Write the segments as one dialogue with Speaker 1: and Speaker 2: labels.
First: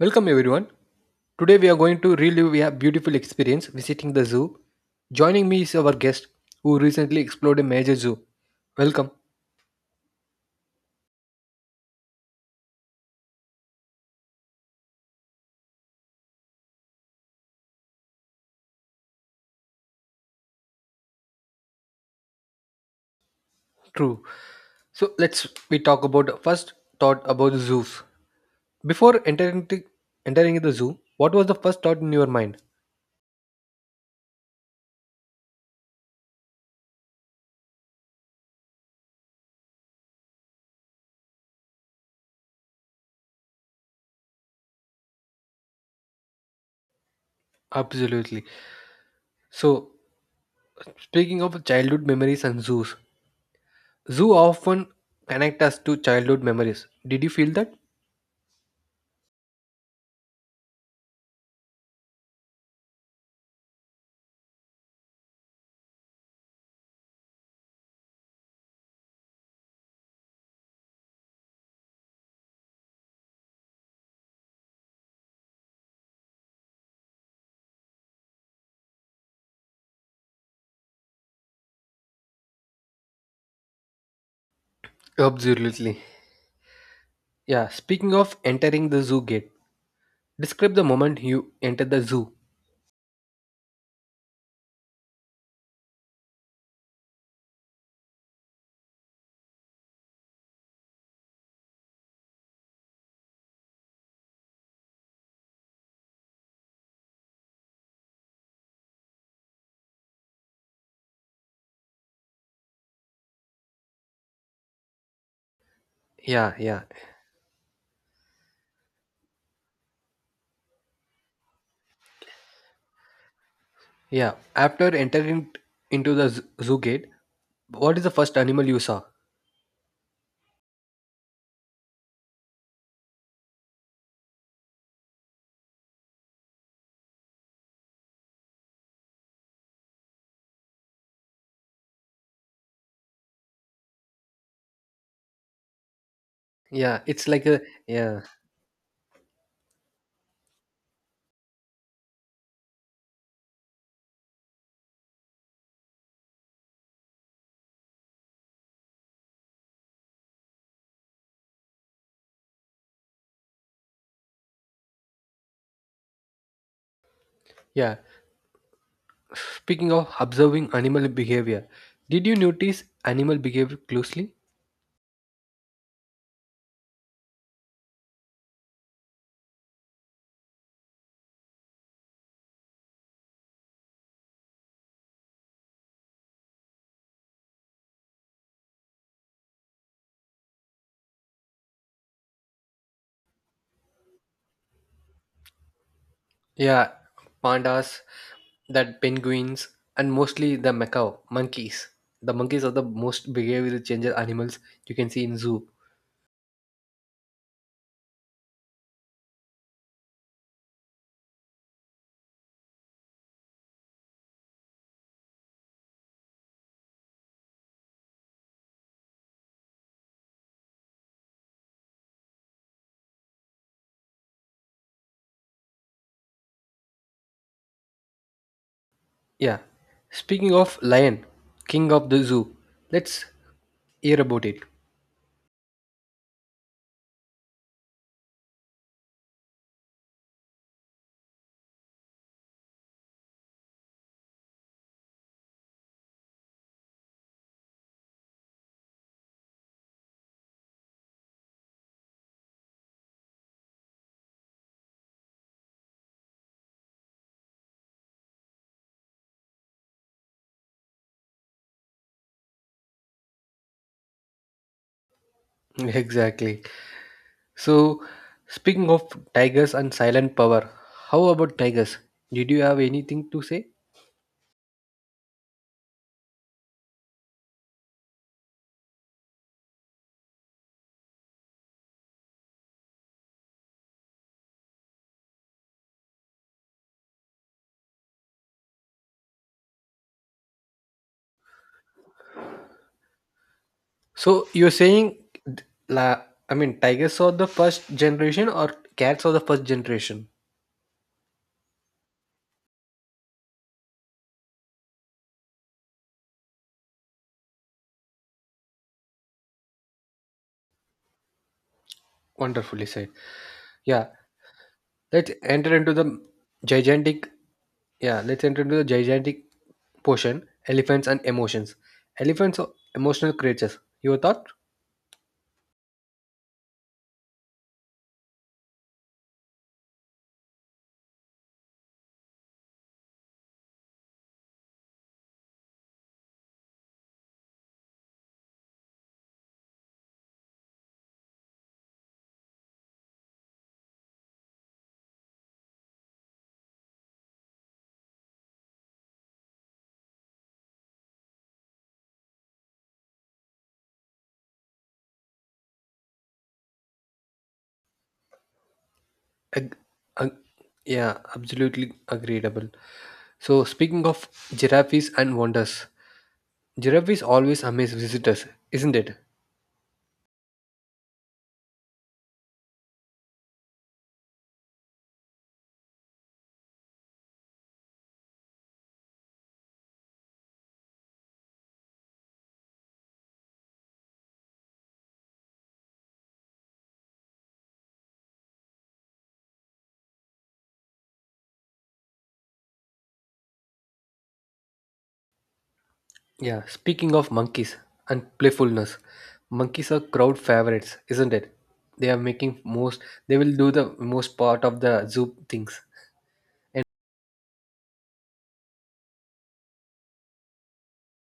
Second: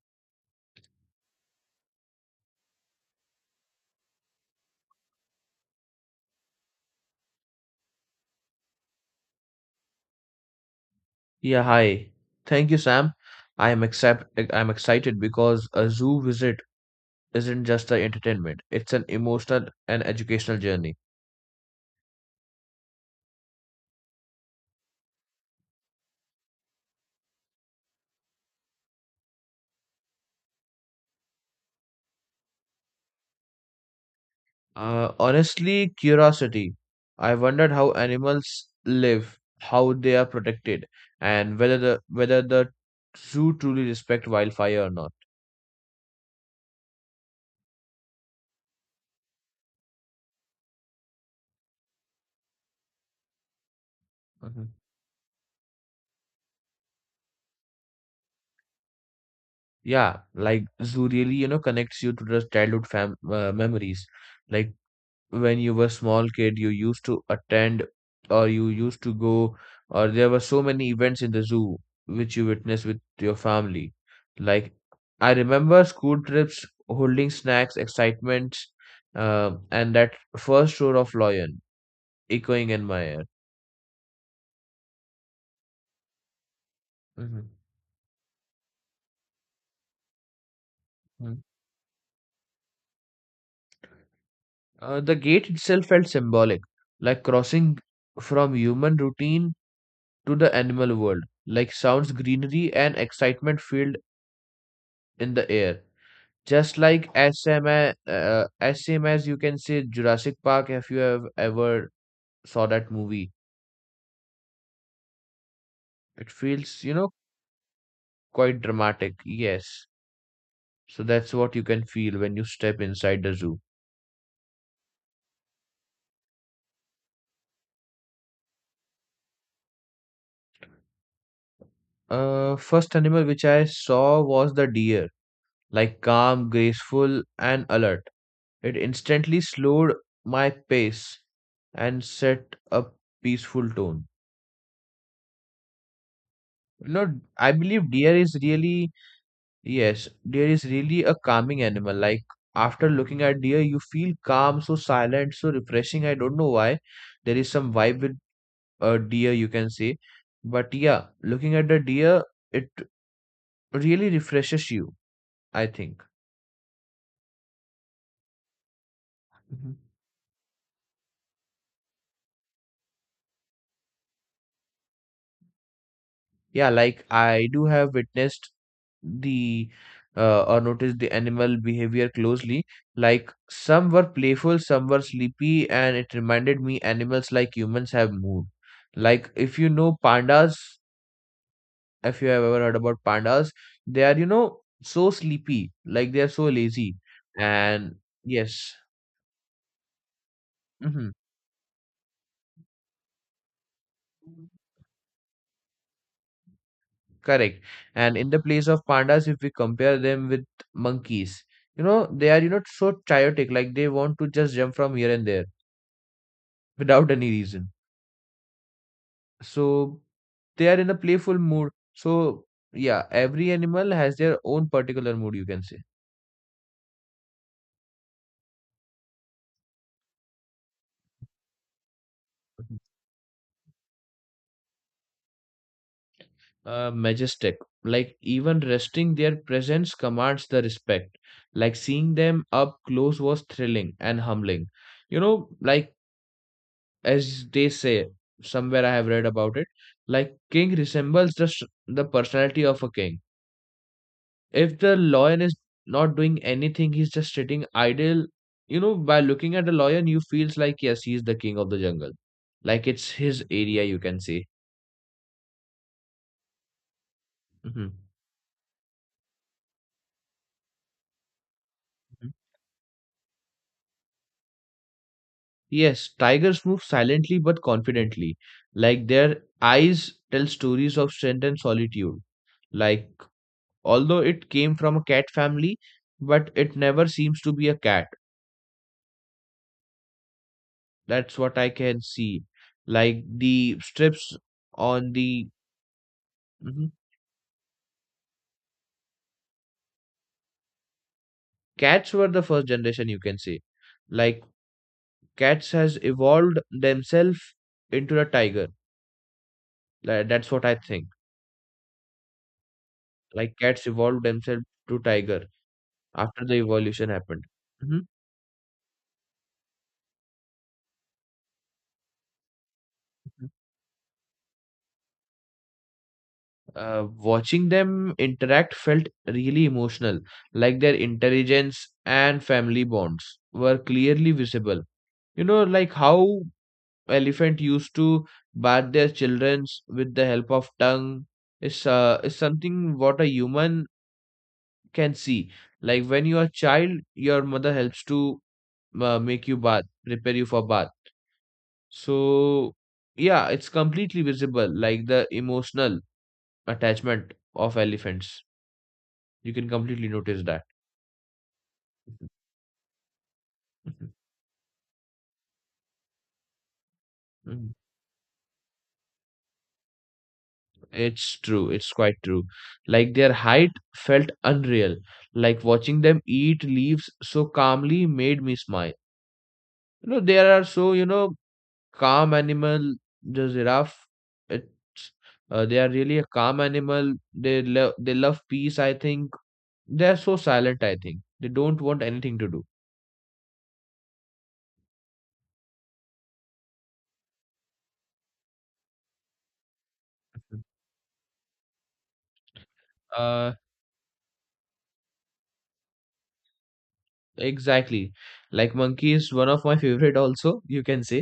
Speaker 1: Welcome everyone. Today we are going to relive a beautiful experience visiting the zoo. Joining me is our guest who recently explored a major zoo. Welcome.
Speaker 2: Yeah, hi. Thank you, Sam. I am accept I'm excited because a zoo visit isn't just an entertainment. It's an emotional and educational journey.
Speaker 1: True. So let's we talk about the first thought about zoos. Before entering the, Entering the zoo, what was the first thought in your mind?
Speaker 2: Honestly, curiosity. I wondered how animals live, how they are protected, and whether the zoo truly respect wildfire or not.
Speaker 1: Absolutely. So speaking of childhood memories and zoos, zoo
Speaker 2: Mhm.
Speaker 1: often connect us to childhood memories. Did you feel that?
Speaker 2: Yeah, like zoo really, you know, connects you to the childhood fam memories. Like when you were small kid you used to attend or you used to go or there were so many events in the zoo which you witnessed with your family, like I remember school trips, holding snacks, excitement, and that first roar of lion echoing in my ear.
Speaker 1: Absolutely.
Speaker 2: Mhm,
Speaker 1: Yeah, speaking of entering the zoo gate, describe the moment
Speaker 2: mhm.
Speaker 1: you enter the zoo.
Speaker 2: The gate itself felt symbolic, like crossing from human routine to the animal world, like sounds, greenery, and excitement filled in the air. Just like as same as same as you can say Jurassic Park. If you have ever saw that movie, it
Speaker 1: Yeah, yeah,
Speaker 2: feels, you know, quite dramatic. Yes. So that's what you can feel when you step inside the zoo.
Speaker 1: yeah. After entering into the zoo gate, what is the first animal you saw?
Speaker 2: First animal which I saw was the deer, like calm, graceful, and alert. It instantly slowed my pace and set a peaceful tone. You
Speaker 1: Yeah,
Speaker 2: know,
Speaker 1: it's like
Speaker 2: I
Speaker 1: a
Speaker 2: believe deer
Speaker 1: yeah,
Speaker 2: is really— yes, deer is really a calming animal. Like after looking at deer, you feel calm, so silent, so refreshing. I don't know why. There is some vibe with deer, you can say. But yeah, looking at the deer, it really refreshes you, I think.
Speaker 1: yeah.
Speaker 2: Mhm.
Speaker 1: Speaking of observing animal behavior, did you notice animal behavior closely?
Speaker 2: Yeah, like I do have witnessed the or noticed the animal behavior closely. Like some were playful, some were sleepy, and it reminded me animals like humans have mood. Like if you know pandas. If you have ever heard about pandas, they are, you know, so sleepy, like they are so
Speaker 1: Yeah,
Speaker 2: lazy. And
Speaker 1: pandas,
Speaker 2: yes,
Speaker 1: that penguins, and mostly the
Speaker 2: hmm,
Speaker 1: macaw monkeys. The monkeys are the most behavioral changer animals you can see in zoo.
Speaker 2: correct. And in the place of pandas, if we compare them with monkeys, you know, they are, you know, so chaotic, like they want to just jump from here and there without any reason. So they are in a playful mood. So yeah, every animal has their own particular mood, you can say.
Speaker 1: Yeah. Speaking of lion, king of the zoo, let's hear about it.
Speaker 2: Majestic. Like even resting, their presence commands the respect. Like seeing them up close was thrilling and humbling. You know, like as they say, somewhere I have read about it, like king resembles the personality of a king. If the lion is not doing anything, he's just sitting idle. You know, by looking at the lion, you feels like yes, he's the king of the jungle. Like it's his area, you can say.
Speaker 1: Exactly.
Speaker 2: Mhm.
Speaker 1: So, speaking of tigers and silent power, how about tigers? Did you have anything to say?
Speaker 2: Yes, tigers move silently but confidently. Like their eyes tell stories of strength and solitude. Like, although it came from a cat family, but it never seems to be a cat. That's what I can see. Like the strips
Speaker 1: So, you're
Speaker 2: on
Speaker 1: saying,
Speaker 2: the—
Speaker 1: th- la, I mean,
Speaker 2: mhm.
Speaker 1: tigers are the first generation or cats are the first generation?
Speaker 2: Cats were the first generation, you can say. Like, cats has evolved themselves into a tiger. Like, that's what I think.
Speaker 1: Wonderfully said.
Speaker 2: Like, cats
Speaker 1: Yeah,
Speaker 2: evolved themselves to
Speaker 1: let's
Speaker 2: tiger
Speaker 1: enter into the
Speaker 2: after the evolution
Speaker 1: gigantic,
Speaker 2: happened. Mhm.
Speaker 1: yeah, let's enter into the gigantic portion, elephants and emotions. Elephants are emotional creatures. Your thought?
Speaker 2: Watching them interact felt really emotional, like their intelligence and family bonds were clearly visible. You know, like how elephant used to bath their children with the help of tongue is something what a human can see. Like when you are a child, your mother helps to make you bath, prepare you for bath. So yeah, it's completely visible, like the emotional attachment of elephants. You can
Speaker 1: Ag-
Speaker 2: completely
Speaker 1: ag-
Speaker 2: notice that.
Speaker 1: yeah, absolutely agreeable. So, speaking of giraffes and wonders, giraffes always
Speaker 2: Mm.
Speaker 1: amaze visitors, isn't it?
Speaker 2: It's true. It's quite true. Like their height felt unreal. Like watching them eat leaves so calmly made me smile. You know, there are so, you know, calm animal, the giraffe, it's, they are really a calm animal. They love peace, I think. They are so silent, I think. They don't want anything to do.
Speaker 1: Yeah, speaking of monkeys and playfulness, monkeys are crowd favorites, isn't it? They are making most, they
Speaker 2: Uh,
Speaker 1: will do the most part of the zoo things.
Speaker 2: exactly. Like monkey is one of my favorite also, you can say.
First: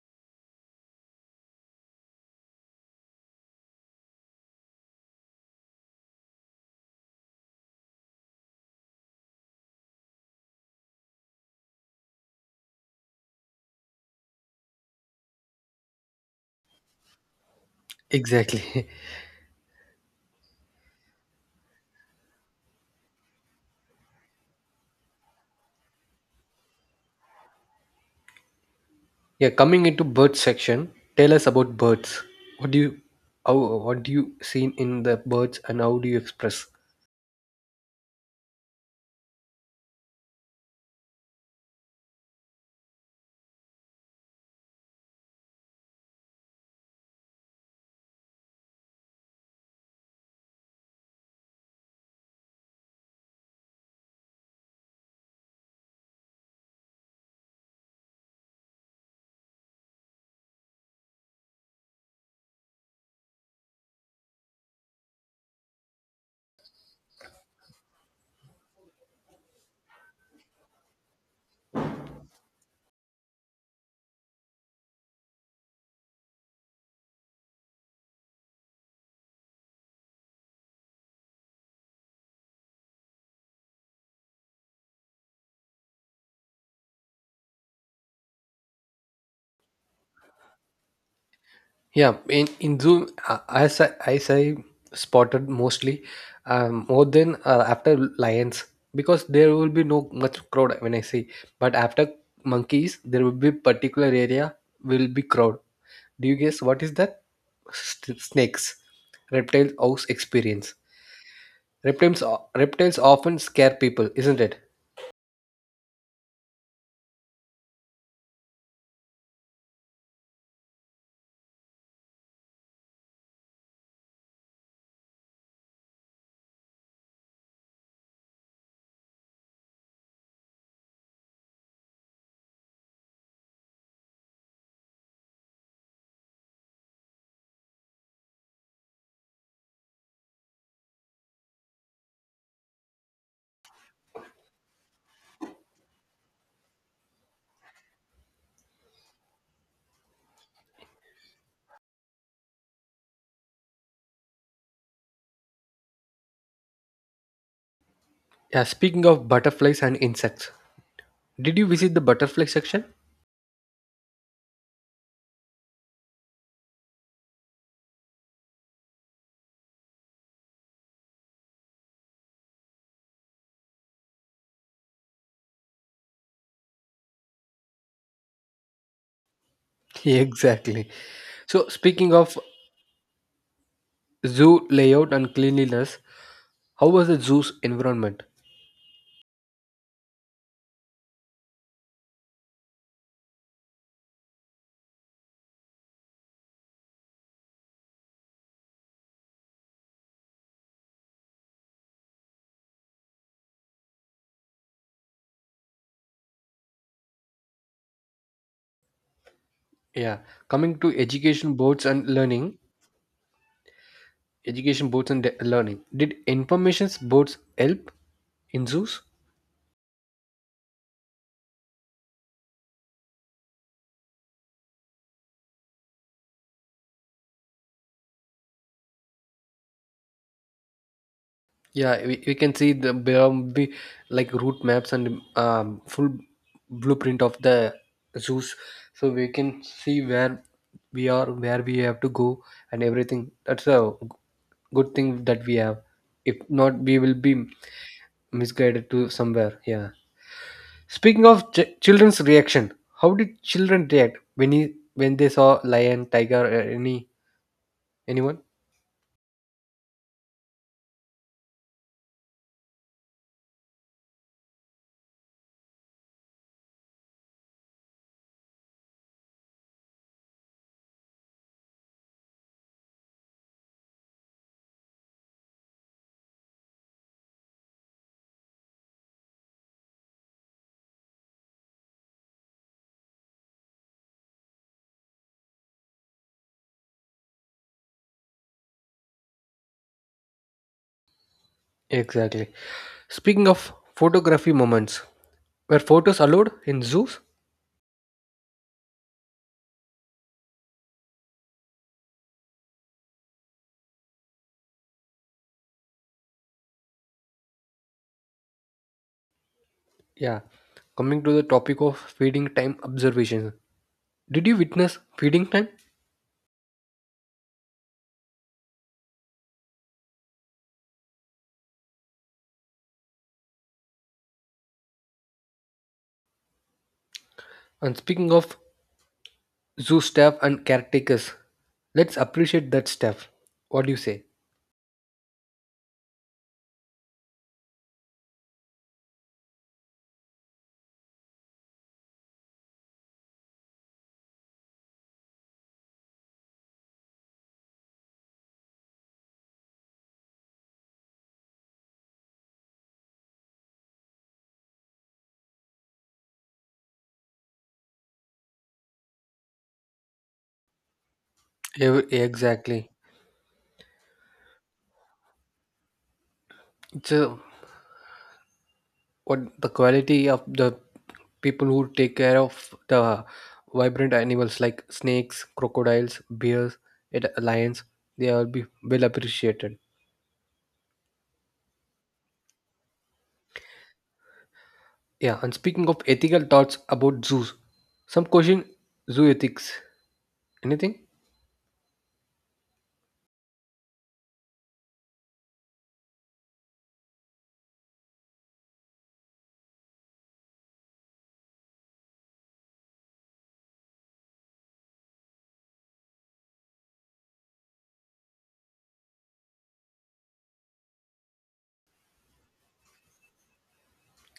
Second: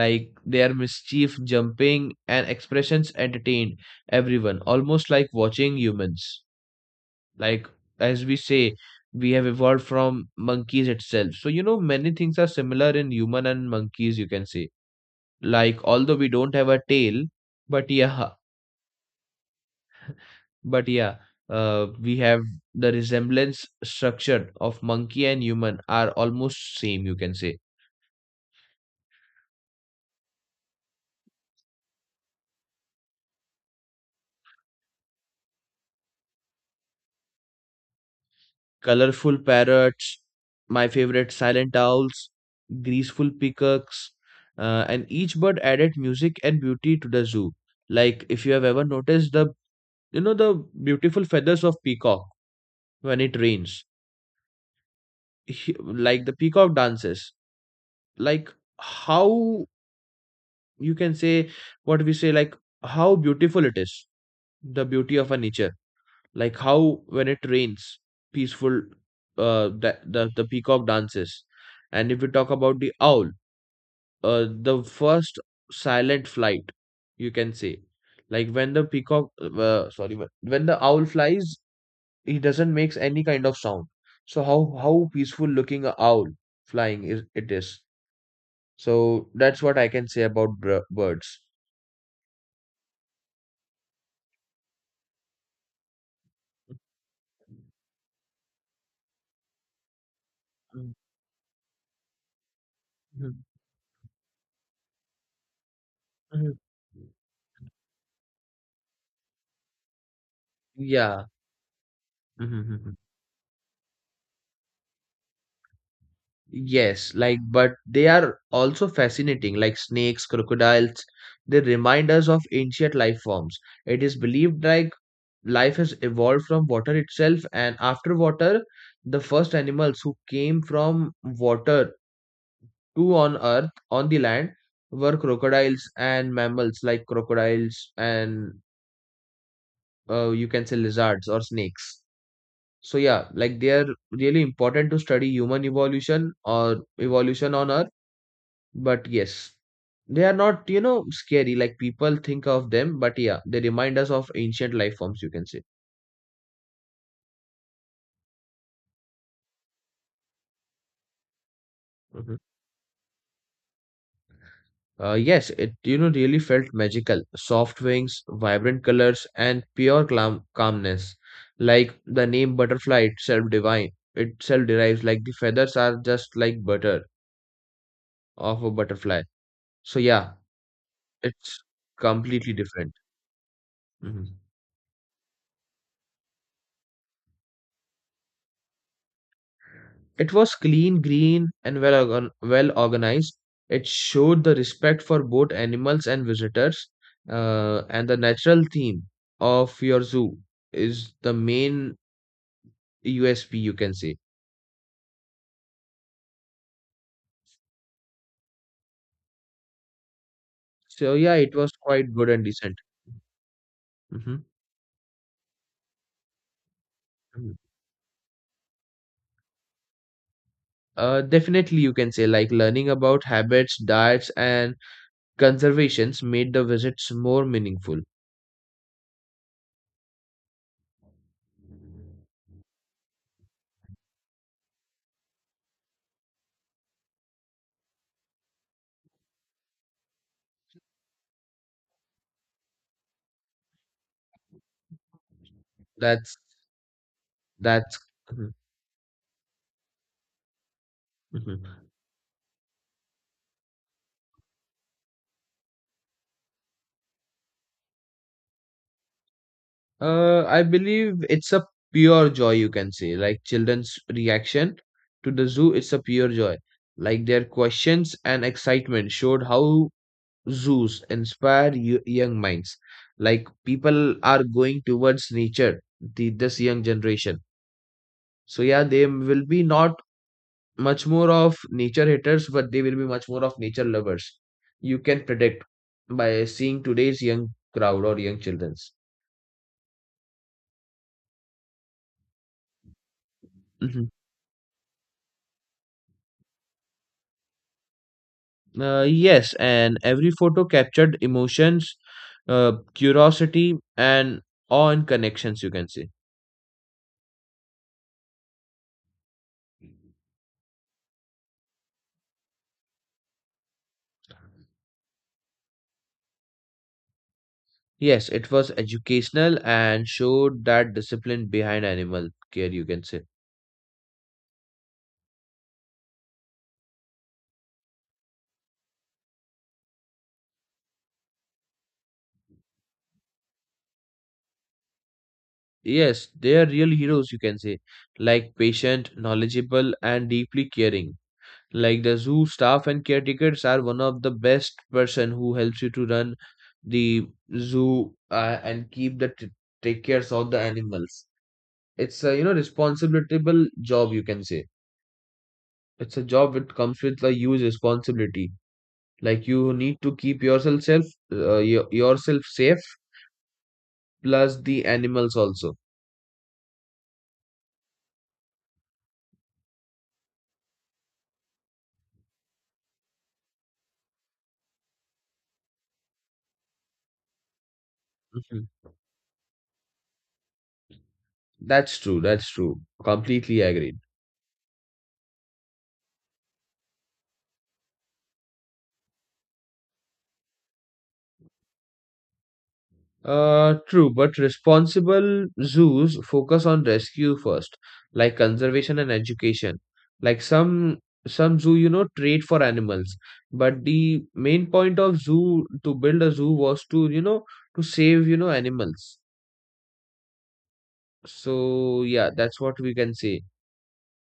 Speaker 2: Like their mischief, jumping, and expressions entertained everyone, almost like watching humans. Like, as we say, we have evolved from monkeys itself, so you know many things are similar in human and monkeys, you can say. Like although we don't have a tail, but yeah,
Speaker 1: Exactly.
Speaker 2: but yeah, we have the resemblance structure of monkey and human are almost same, you can say.
Speaker 1: Yeah, coming into bird section, tell us about birds. What do you, what do you see in the birds and how do you express?
Speaker 2: Colorful parrots, my favorite silent owls, graceful peacocks, and each bird added music and beauty to the zoo. Like if you have ever noticed the, you know, the beautiful feathers of peacock when it rains, like the peacock dances. Like how, you can say, what we say, like how beautiful it is, the beauty of a nature. Like how when it rains, peaceful, the peacock dances. And if we talk about the owl, the first silent flight, you can say, like when the peacock sorry, when the owl flies, he doesn't makes any kind of sound. So how peaceful looking a owl flying is, it is. So that's what I can say about birds.
Speaker 1: Yeah, in Zoom, as I spotted mostly, more than after lions, because there will be no much crowd
Speaker 2: Mhm,
Speaker 1: when I say. But after monkeys, there will
Speaker 2: mhm,
Speaker 1: be particular area will be crowd. Do you
Speaker 2: mhm.
Speaker 1: guess what is that? Snakes, reptile house experience.
Speaker 2: Yeah.
Speaker 1: Reptiles
Speaker 2: Mhm.
Speaker 1: reptiles often scare people, isn't it?
Speaker 2: Yes, like, but they are also fascinating, like snakes, crocodiles. They remind us of ancient life forms. It is believed, like life has evolved from water itself, and after water, the first animals who came from water to on earth, on the land, were crocodiles and mammals like crocodiles and, you can say, lizards or snakes. So yeah, like they are really important to study human evolution or evolution on earth. But yes, they are not, you know, scary like people think of them, but yeah, they remind us of ancient life forms, you can say.
Speaker 1: Yeah. Speaking of butterflies and insects, did you visit the
Speaker 2: Mhm.
Speaker 1: butterfly section?
Speaker 2: Yes, it, you know, really felt magical. Soft wings, vibrant colors, and pure calmness. Like the name butterfly itself divine, itself derives like the feathers are just like butter of a butterfly. So yeah,
Speaker 1: Exactly.
Speaker 2: it's
Speaker 1: So speaking of
Speaker 2: completely different. Mhm.
Speaker 1: zoo layout and cleanliness. How was the zoo's environment?
Speaker 2: It was clean, green, and, well organized. It showed the respect for both animals and visitors, and the natural theme of your zoo is the main USP, you can say.
Speaker 1: Yeah, coming to
Speaker 2: So, yeah,
Speaker 1: education
Speaker 2: it was
Speaker 1: boards and
Speaker 2: quite good and
Speaker 1: learning,
Speaker 2: decent. Hmm.
Speaker 1: education boards and learning. Did information boards help in zoos?
Speaker 2: Definitely, you can say, like learning about habits, diets, and conservations made the visits more meaningful.
Speaker 1: Yeah, we can see the there will be like route maps and full blueprint of the zoos, so we can see where we are, where we have to go, and everything. That's a good thing that we have.
Speaker 2: That's
Speaker 1: If not, we will be
Speaker 2: that's. Mhm,
Speaker 1: misguided to somewhere. Yeah. Speaking of
Speaker 2: mhm.
Speaker 1: children's reaction, how did children react when he, when they saw lion, tiger, or any anyone?
Speaker 2: I believe it's a pure joy, you can say. Like children's reaction to the zoo, it's a pure joy. Like their questions and excitement showed how zoos inspire young minds. Like people are going towards nature, the this young generation. So yeah, they will be not much more of nature haters, but they will be much more of nature lovers. You can predict by seeing today's young crowd or young children's.
Speaker 1: Exactly. Speaking of
Speaker 2: Mhm.
Speaker 1: photography moments, were photos allowed in zoos?
Speaker 2: Yes, and every photo captured emotions, curiosity, and awe and connections, you can see.
Speaker 1: Yeah. Coming to the topic of feeding time observation, did you witness feeding time?
Speaker 2: Yes, it was educational and showed that discipline behind animal care, you can say.
Speaker 1: And speaking of zoo staff and caretakers, let's appreciate that staff. What do you say?
Speaker 2: Yes, they are real heroes, you can say, like patient, knowledgeable, and deeply caring. Like the zoo staff and caretakers are one of the best person who helps you to run the zoo, and keep take cares of the animals. It's a, you know, responsible job, you can say. It's a job which comes with a huge responsibility. Like you need to keep yourself safe,
Speaker 1: Exactly.
Speaker 2: plus the animals also.
Speaker 1: It's a what the quality of the people who take care of the vibrant animals like snakes, crocodiles, bears, and lions, they will be
Speaker 2: Mhm.
Speaker 1: well appreciated.
Speaker 2: That's true. That's true. Completely agreed.
Speaker 1: Yeah, and speaking of ethical thoughts about zoos, some question zoo ethics. Anything?
Speaker 2: True, but responsible zoos focus on rescue first, like conservation and education. Like some zoo, you know, trade for animals, but the main point of zoo to build a zoo was to, you know, to save, you know, animals. So yeah, that's what we can say.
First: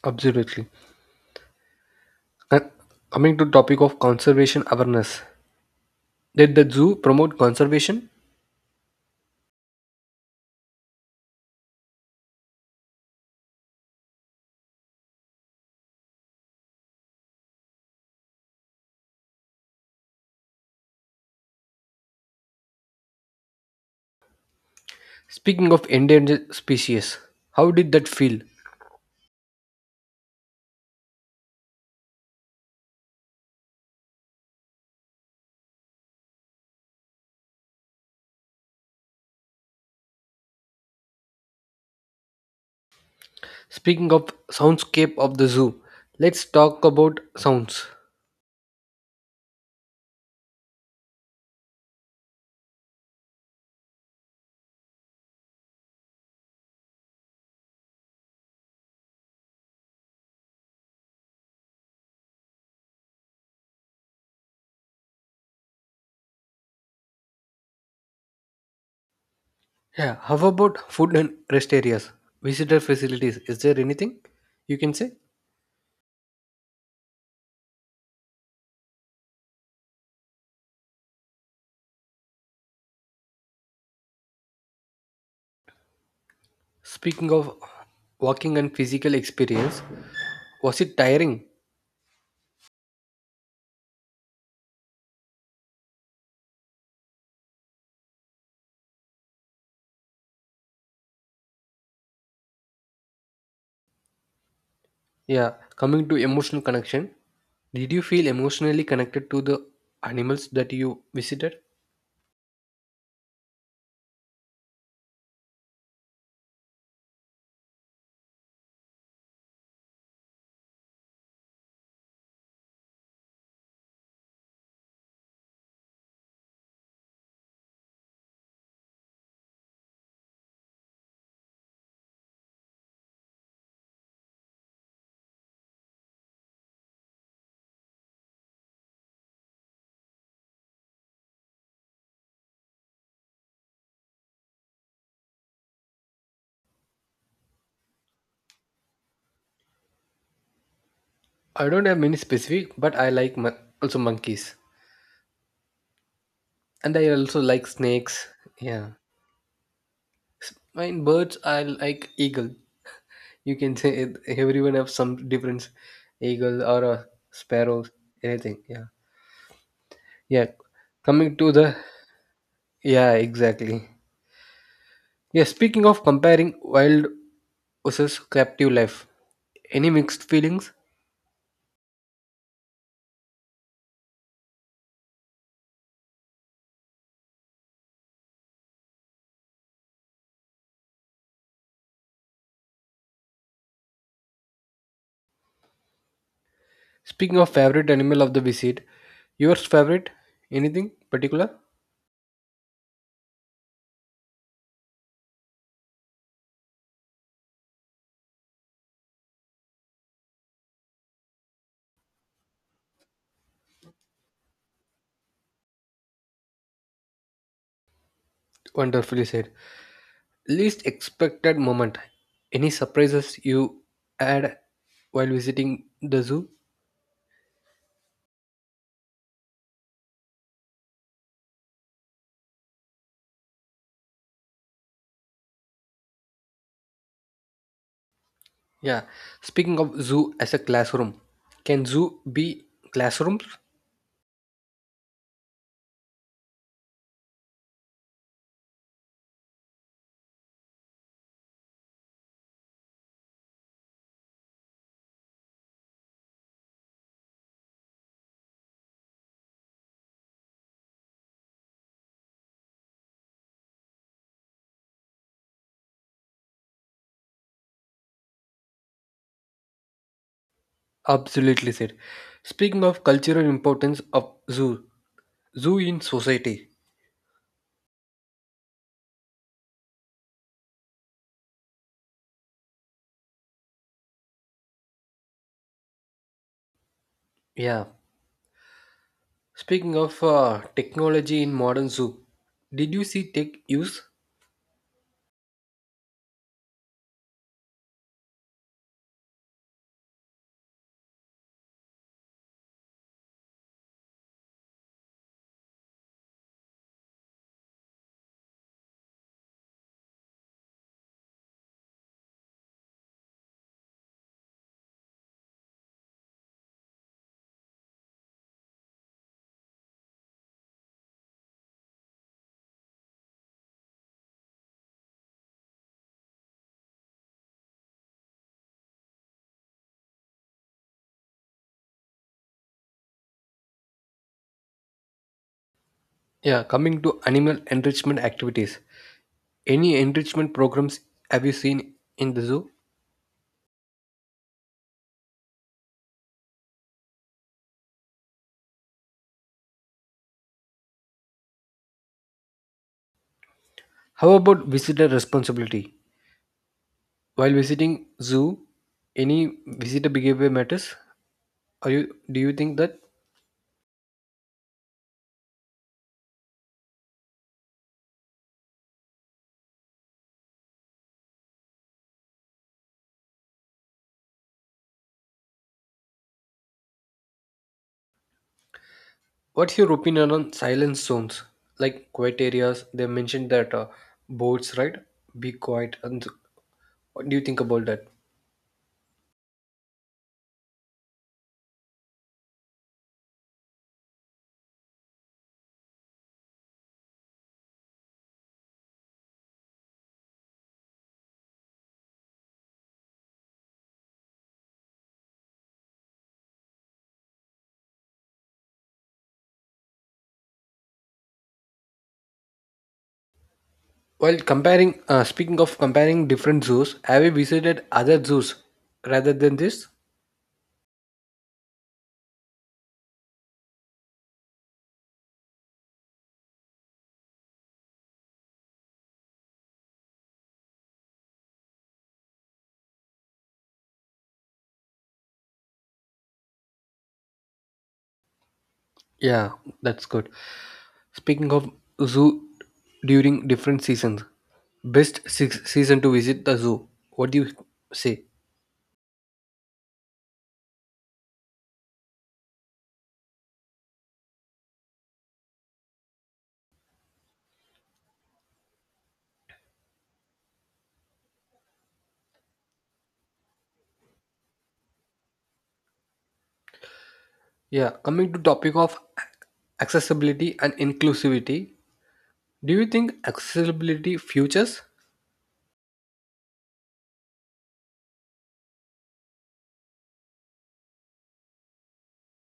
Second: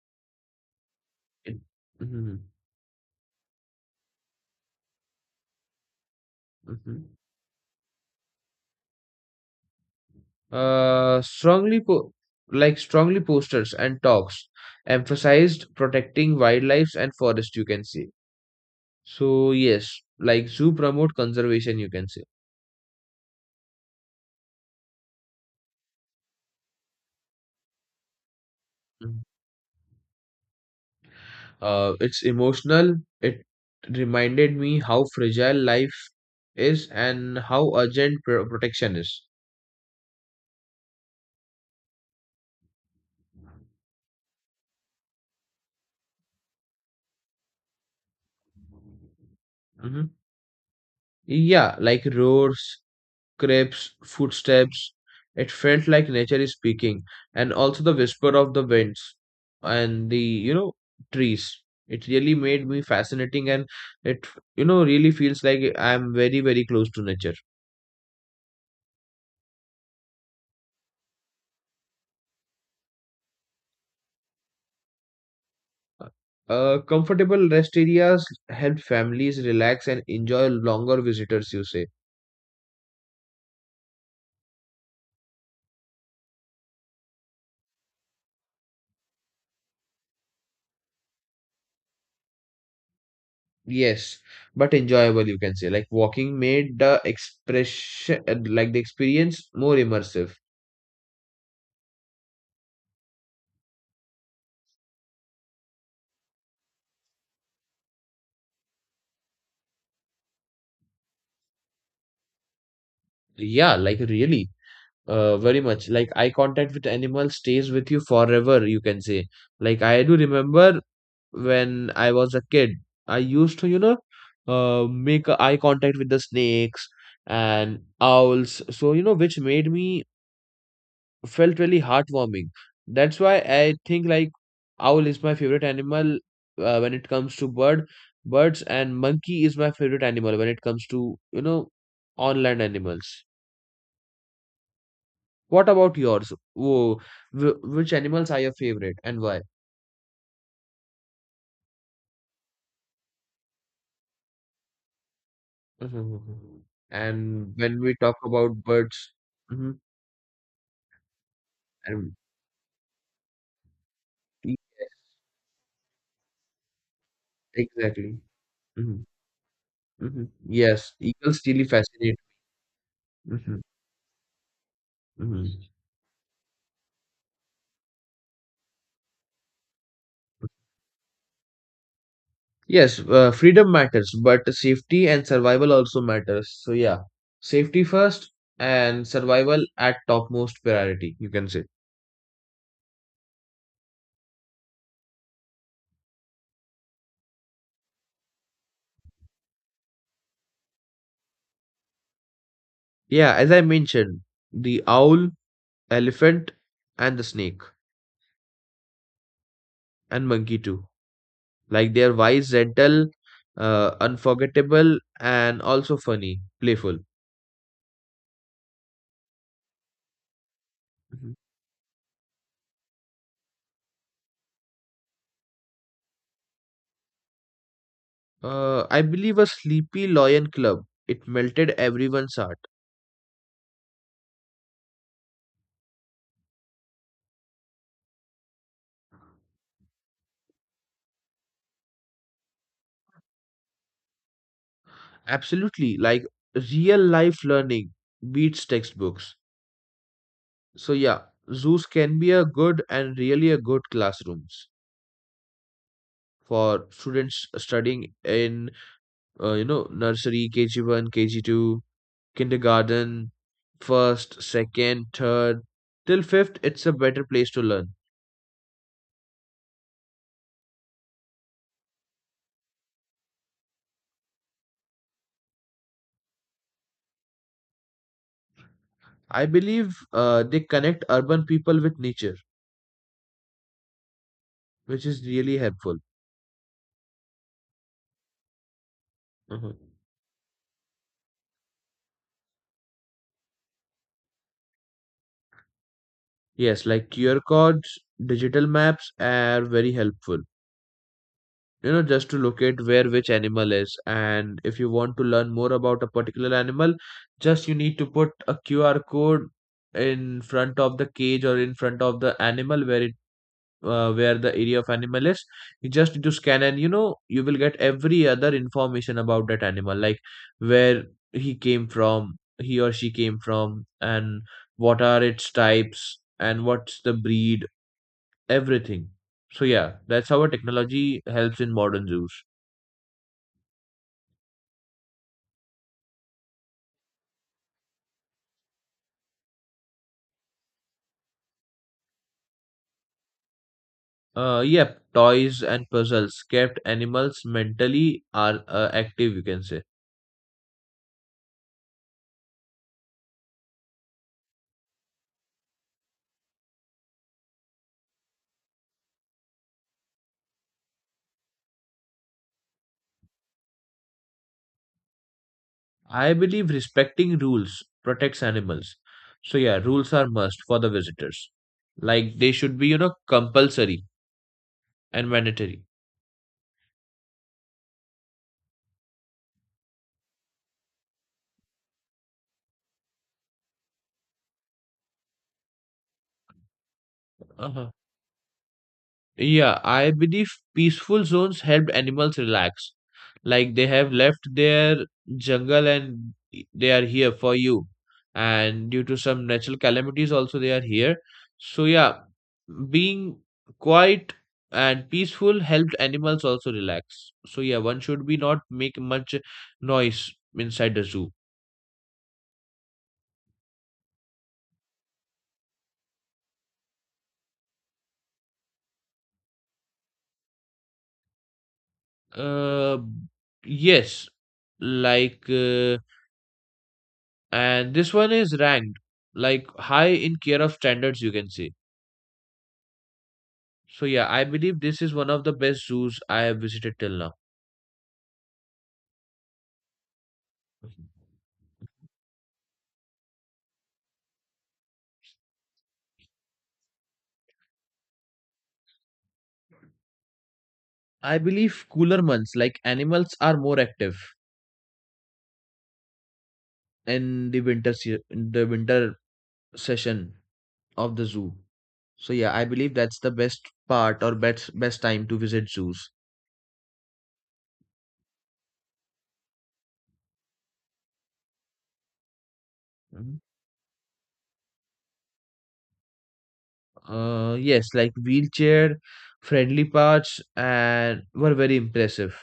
Speaker 1: Absolutely.
Speaker 2: It— mhm,
Speaker 1: And coming to topic of conservation awareness, did the zoo
Speaker 2: mhm.
Speaker 1: promote conservation?
Speaker 2: Strongly po Like strongly posters and talks emphasized protecting wildlife and forest, you can say. So yes, like zoo promote conservation, you can say.
Speaker 1: Speaking of endangered species, how did that feel?
Speaker 2: Mhm. It's emotional. It reminded me how fragile life is and how urgent protection is.
Speaker 1: Speaking of soundscape of the zoo, let's talk about sounds.
Speaker 2: Mhm. Yeah, like roars, crepes, footsteps. It felt like nature is speaking, and also the whisper of the winds and the, you know, trees. It really made me fascinating, and it, you know, really feels like I'm very close to nature.
Speaker 1: Yeah, how about food and rest areas? Visitor facilities, is there anything you can say?
Speaker 2: Comfortable rest areas help families relax and enjoy longer visitors, you say.
Speaker 1: Speaking of walking and physical experience, was it tiring?
Speaker 2: Yes, but enjoyable, you can say. Like walking made like the experience more immersive.
Speaker 1: Yeah, coming to emotional connection, did you feel emotionally connected to the animals that you visited?
Speaker 2: Yeah, like really, very much. Like eye contact with animals stays with you forever, you can say. Like I do remember when I was a kid, I used to, you know, make a eye contact with the snakes and owls. So, you know, which made me felt really heartwarming. That's why I think like owl is my favorite animal when it comes to birds, and monkey is my favorite animal when it comes to, you know, on land animals. What about yours? Whoa, which animals are your favorite and why?
Speaker 1: I don't have many specific, but I like also monkeys,
Speaker 2: Mhm.
Speaker 1: and I also
Speaker 2: And
Speaker 1: like
Speaker 2: when we talk
Speaker 1: snakes.
Speaker 2: about
Speaker 1: Yeah,
Speaker 2: birds, hmm
Speaker 1: Mine birds. I like
Speaker 2: and
Speaker 1: eagle. You can say it,
Speaker 2: e-
Speaker 1: everyone have some different eagle or a sparrow,
Speaker 2: exactly.
Speaker 1: anything. Yeah,
Speaker 2: hmm
Speaker 1: yeah,
Speaker 2: Yes,
Speaker 1: coming
Speaker 2: eagles
Speaker 1: to
Speaker 2: really
Speaker 1: the,
Speaker 2: fascinate.
Speaker 1: yeah,
Speaker 2: hmm
Speaker 1: exactly, yeah,
Speaker 2: hmm
Speaker 1: speaking of comparing wild versus captive life, any mixed feelings?
Speaker 2: Yes, freedom matters, but safety and survival also matters. So yeah, safety first and survival at topmost priority, you can say.
Speaker 1: Speaking of favorite animal of the visit, yours favorite, anything particular?
Speaker 2: Yeah, as I mentioned, the owl, elephant, and the snake and monkey too. Like they are wise, gentle, unforgettable, and also funny, playful.
Speaker 1: Wonderfully said. Least
Speaker 2: Mhm.
Speaker 1: expected moment, any surprises you had while visiting the zoo?
Speaker 2: I believe a sleepy lion club. It melted everyone's heart.
Speaker 1: Yeah. Speaking of zoo as a classroom, can zoo be classrooms?
Speaker 2: Absolutely, like real life learning beats textbooks. So yeah, zoos can be a good and really a good classrooms for students studying in nursery, KG1, KG2, kindergarten, first, second, third till fifth. It's a better place to learn.
Speaker 1: Absolutely said. Speaking of cultural importance of zoo, zoo in society.
Speaker 2: I believe they connect urban people with nature, which is really helpful.
Speaker 1: Yeah.
Speaker 2: Mhm.
Speaker 1: Speaking of technology in modern zoo, did you see tech use?
Speaker 2: Yes, like QR codes, digital maps are very helpful. You know, just to locate where which animal is, and if you want to learn more about a particular animal, just you need to put a qr code in front of the cage or in front of the animal where it where the area of animal is. You just need to scan, and you know you will get every other information about that animal, like where he came from, he or she came from, and what are its types and what's the breed, everything. So yeah, that's how a technology helps in modern zoos.
Speaker 1: Yeah. Coming to animal enrichment activities, any enrichment programs have you seen in the zoo?
Speaker 2: Yep, toys and puzzles kept animals mentally are active, you can say.
Speaker 1: How about visitor responsibility? While visiting zoo, any visitor behavior matters? Are you? Do you think that?
Speaker 2: I believe respecting rules protects animals. So yeah, rules are must for the visitors. Like they should be, you know, compulsory and mandatory.
Speaker 1: What's your opinion on silence zones? Like quiet areas, they mentioned that boats, right? Be quiet. And what do you think about
Speaker 2: Uh-huh.
Speaker 1: that?
Speaker 2: Yeah, I believe peaceful zones help animals relax. Like they have left their jungle, and they are here for you. And due to some natural calamities, also they are here. So, yeah, being quiet and peaceful helped animals also relax. So, yeah, one should be not make much noise inside the zoo.
Speaker 1: Well, speaking of comparing different zoos, have you visited other zoos rather than this?
Speaker 2: Uh, yes, like. And this one is ranked like high in care of standards, you can say. So yeah, I believe this is one of the best zoos I have visited till now.
Speaker 1: Yeah, that's good. Speaking of zoo during different seasons, best six season to visit the zoo. What do you say?
Speaker 2: I believe cooler months, like animals are more active in the in the winter session of the zoo. So yeah, I believe that's the best part or best best time to visit zoos.
Speaker 1: Yeah, coming to topic of accessibility and inclusivity, do you think accessibility futures?
Speaker 2: Yes, like wheelchair friendly parts and were very impressive.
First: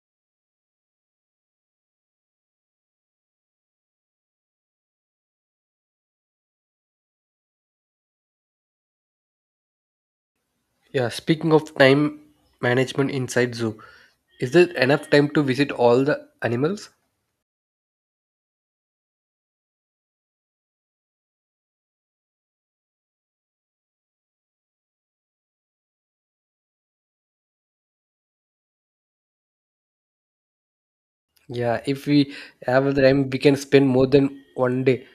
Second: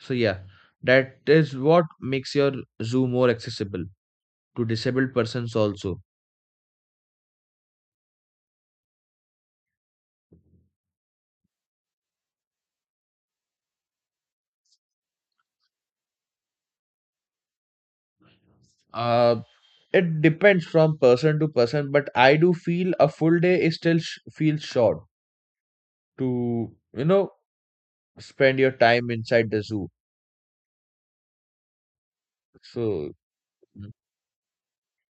Speaker 2: So yeah, that is what makes your zoo more accessible to disabled persons also.
Speaker 1: Yeah, speaking of time management inside zoo, is there enough time to visit all the animals?
Speaker 2: Uh, it depends from person to person, but I do feel a full day is still sh feels short to, you know, spend your time inside the zoo.
Speaker 1: Yeah, if we have the
Speaker 2: So
Speaker 1: time, we can spend
Speaker 2: Mm.
Speaker 1: more than one day.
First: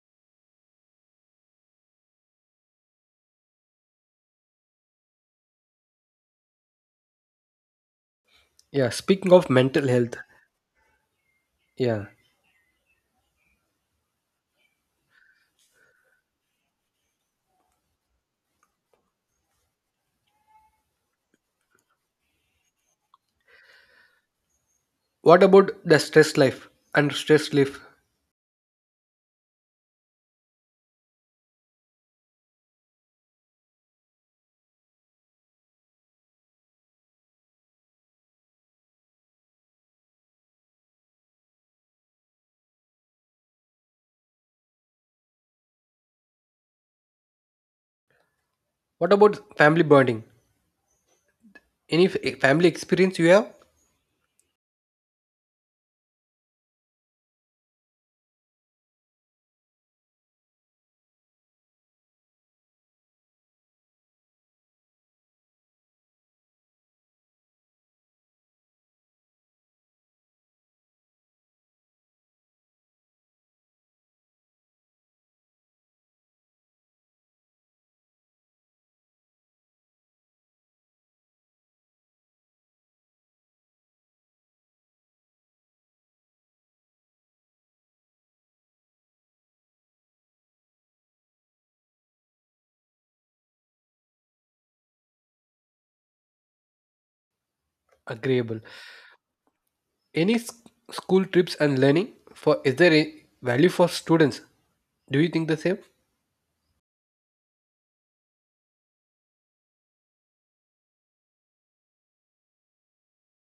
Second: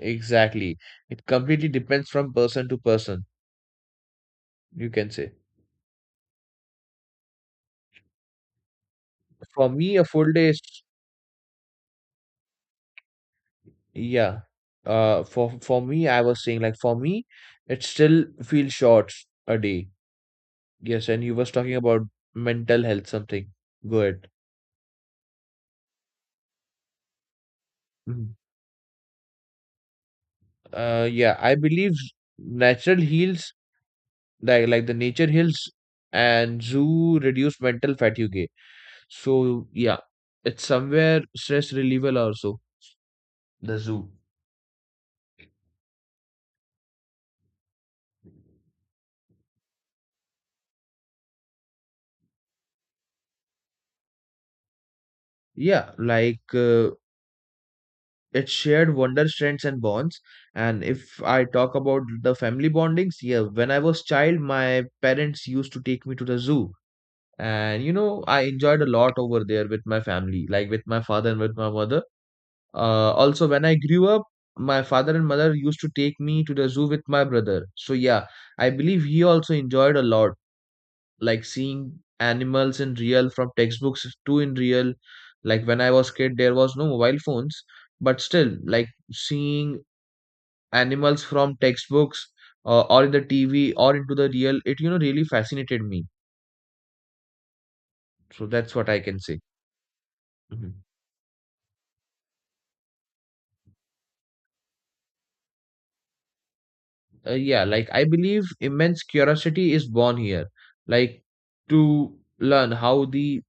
Speaker 2: Exactly, it completely depends from person to person, you can say.
Speaker 1: Yeah, speaking of
Speaker 2: For
Speaker 1: mental
Speaker 2: me, a
Speaker 1: health,
Speaker 2: full day is
Speaker 1: yeah.
Speaker 2: Yeah. For me, I was saying like for me, it still feels short a day. Yes, and you was talking about mental health something. Good.
Speaker 1: What about the stress life and stress relief?
Speaker 2: Mhm. Yeah, I believe natural heals, like the nature heals, and zoo reduce mental fatigue. So yeah, it's somewhere stress relieval also. The zoo.
Speaker 1: What about family bonding? Any family experience you have?
Speaker 2: Yeah, like it shared wonder, strengths, and bonds. And if I talk about the family bondings, yeah, when I was child, my parents used to take me to the zoo. And you know, I enjoyed a lot over there with my family, like with my father and with my mother. Also, when I grew up, my father and mother used to take me to the zoo with my brother. So yeah, I believe he also enjoyed a lot, like seeing animals in real from textbooks to in real. Like when I was kid, there was no mobile phones, but still like seeing animals from textbooks or in the tv or into the real, it you know really fascinated me. So
Speaker 1: Agreeable.
Speaker 2: that's what I can say.
Speaker 1: Any
Speaker 2: Mhm.
Speaker 1: school trips and learning? For is there a value for students? Do you think the same?
Speaker 2: Yeah, like I believe immense curiosity is born here, like to learn how the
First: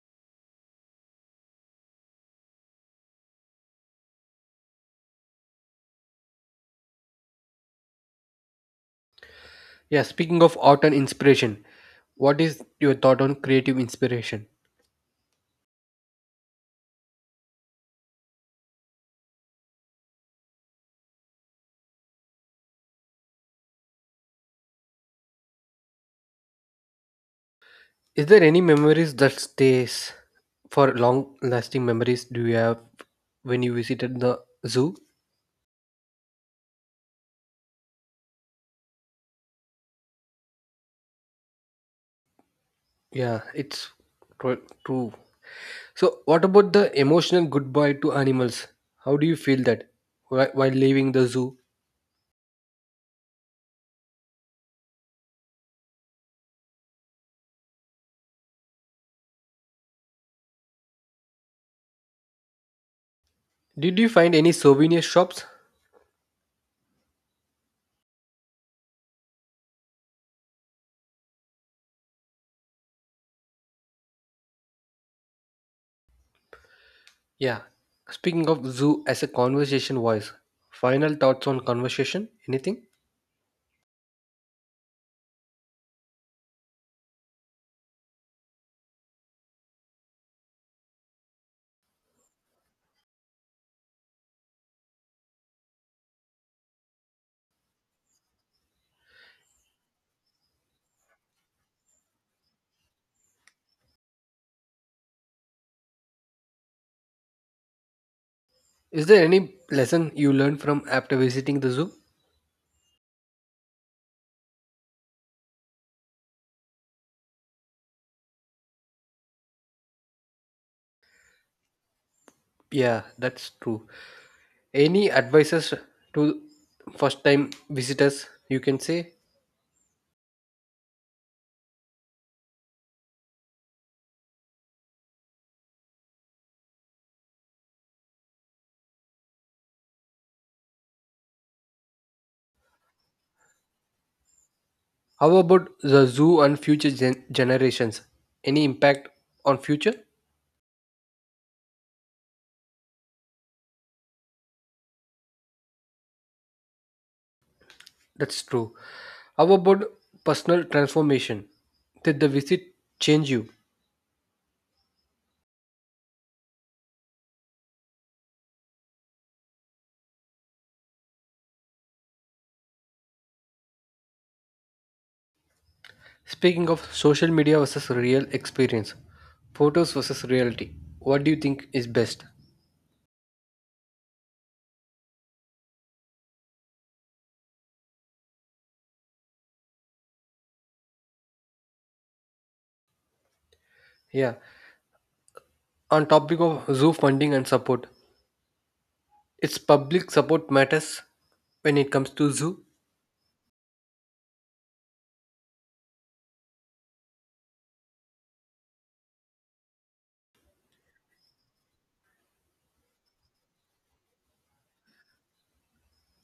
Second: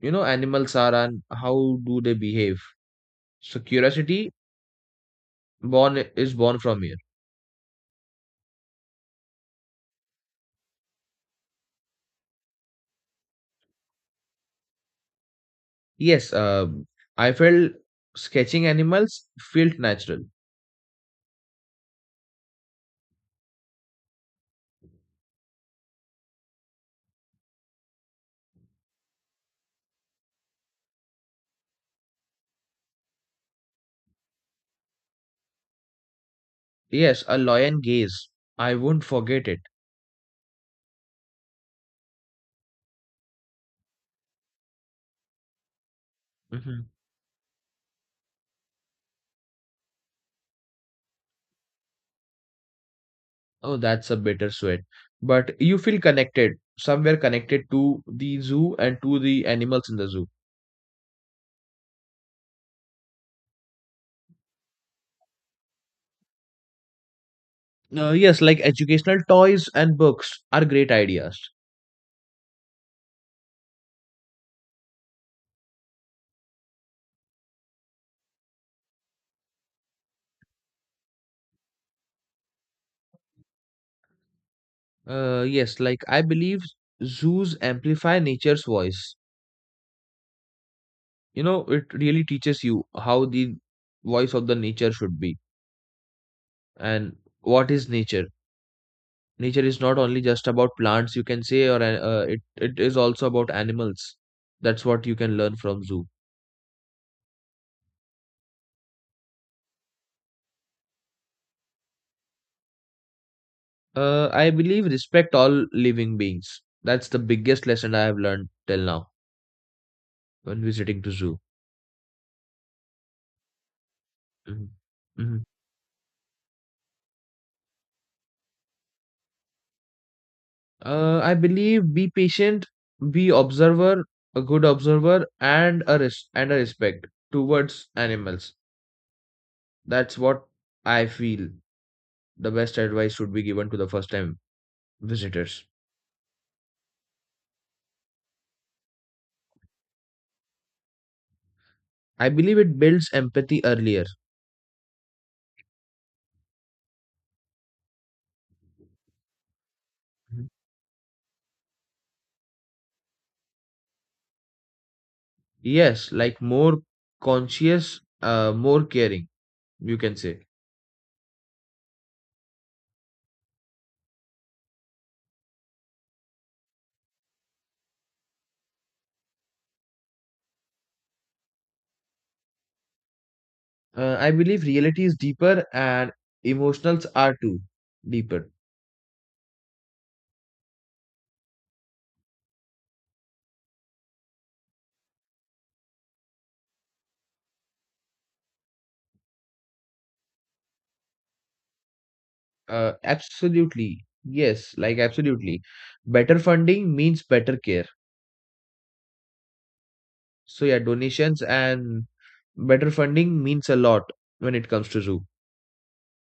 Speaker 2: you know animals are and how do they behave. So curiosity born is born from here.
Speaker 1: Yeah, speaking of art and inspiration, what is your thought on creative inspiration?
Speaker 2: Yes, I felt sketching animals felt natural.
Speaker 1: Is there any memories that stays for long lasting memories do you have when you visited the zoo?
Speaker 2: Yes, a lion gaze. I won't forget it.
Speaker 1: Yeah, it's true. So, what about
Speaker 2: Hmm
Speaker 1: the emotional goodbye to animals? How do you feel that while leaving the zoo?
Speaker 2: Oh, that's a bittersweet. But you feel connected, somewhere connected to the zoo and to the animals in the zoo.
Speaker 1: Did you find any souvenir shops?
Speaker 2: Yes, like educational toys and books are great ideas.
Speaker 1: Yeah. Speaking of zoo as a conversation voice, final thoughts on conversation? Anything?
Speaker 2: Yes, like I believe zoos amplify nature's voice. You know, it really teaches you how the voice of the nature should be, and what is nature. Nature is not only just about plants, you can say, or it is also about animals. That's what you can learn from zoo.
Speaker 1: Is there any lesson you learned from after visiting the zoo?
Speaker 2: I believe respect all living beings. That's the biggest lesson I have learned till now when visiting to zoo.
Speaker 1: Yeah, that's true.
Speaker 2: Mhm.
Speaker 1: Any
Speaker 2: Mhm.
Speaker 1: advices to first time visitors you can say?
Speaker 2: I believe be patient, be observer, a good observer, and a respect towards animals. That's what I feel the best advice should be given to the first time
Speaker 1: How
Speaker 2: visitors.
Speaker 1: about the zoo and future generations? Any impact on future?
Speaker 2: I believe it builds empathy earlier.
Speaker 1: That's true. How about personal transformation? Did the visit change you?
Speaker 2: Yes, like more conscious, more caring, you can say.
Speaker 1: Speaking of social media versus real experience, photos versus reality, what do you think is best?
Speaker 2: I believe reality is deeper and emotionals are too deeper.
Speaker 1: Yeah. On topic of zoo funding and support, its public support matters when it comes to zoo.
Speaker 2: Absolutely. Yes, like absolutely. Better funding means better care. So yeah, donations and better funding means a lot when it comes to zoo.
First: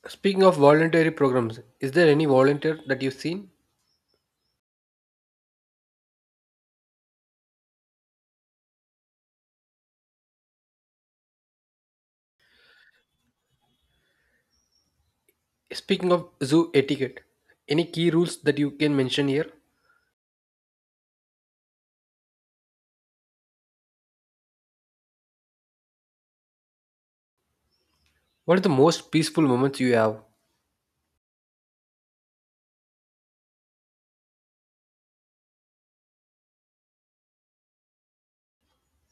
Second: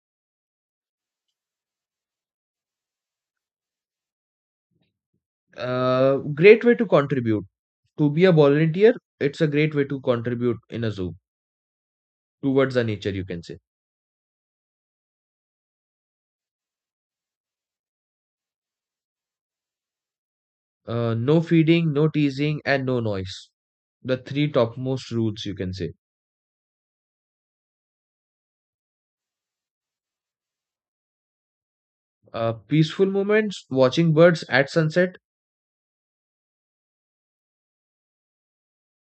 Speaker 1: Speaking of voluntary programs, is there any volunteer that you've seen?
Speaker 2: Great way to contribute. To be a volunteer, it's a great way to contribute in a zoo towards the nature, you can say.
Speaker 1: Speaking of zoo etiquette, any key rules that you can mention here?
Speaker 2: No feeding, no teasing, and no noise. The three topmost rules, you can say.
Speaker 1: What are the most peaceful moments you have?
Speaker 2: Peaceful moments, watching birds at sunset.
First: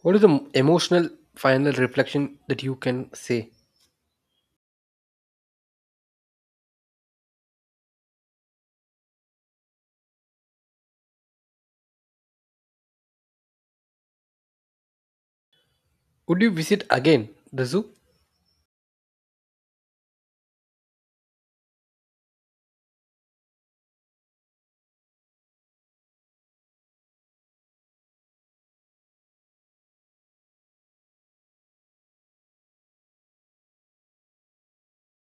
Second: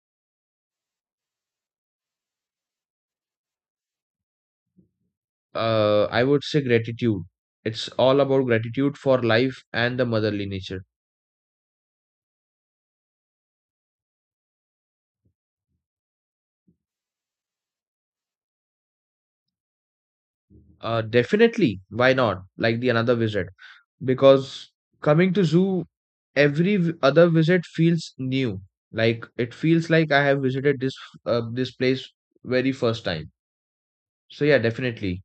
Speaker 1: What is the emotional final reflection that you can say?
Speaker 2: I would say gratitude. It's all about gratitude for life and the motherly nature.
Speaker 1: Would you visit again the zoo?
Speaker 2: Definitely, why not? Like the another visit, because coming to zoo, every other visit feels new. Like it feels like I have visited this this place very first time. So yeah, definitely.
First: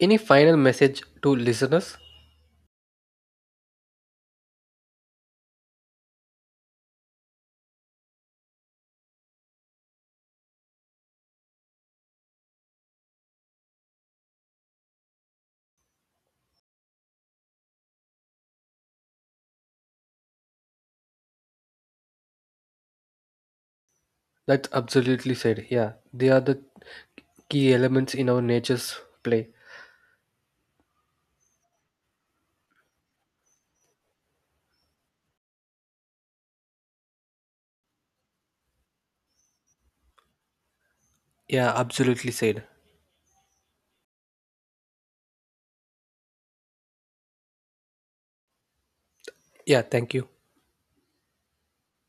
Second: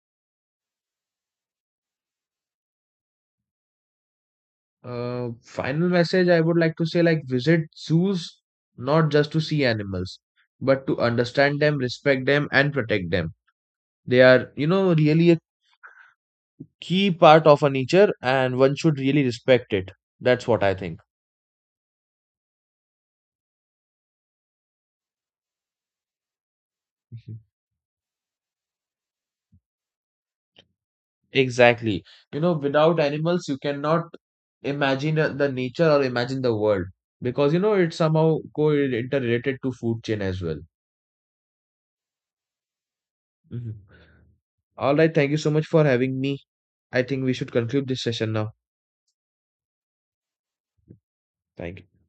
Speaker 1: Any final message to listeners?
Speaker 2: Final message I would like to say, like visit zoos not just to see animals, but to understand them, respect them, and protect them. They are, you know, really a key part of our nature, and one should really respect it. That's what I think.
Speaker 1: That's absolutely said. Yeah, they are the
Speaker 2: Mhm.
Speaker 1: key elements in our nature's play.
Speaker 2: Exactly. You know, without animals, you cannot imagine the nature or imagine the world because, you know, it's somehow co interrelated to food chain as well.
Speaker 1: Yeah, absolutely said.
Speaker 2: Mhm. All right. Thank you so much for having me. I think we should conclude this session now.
Speaker 1: Yeah, thank you.
Speaker 2: Thank you.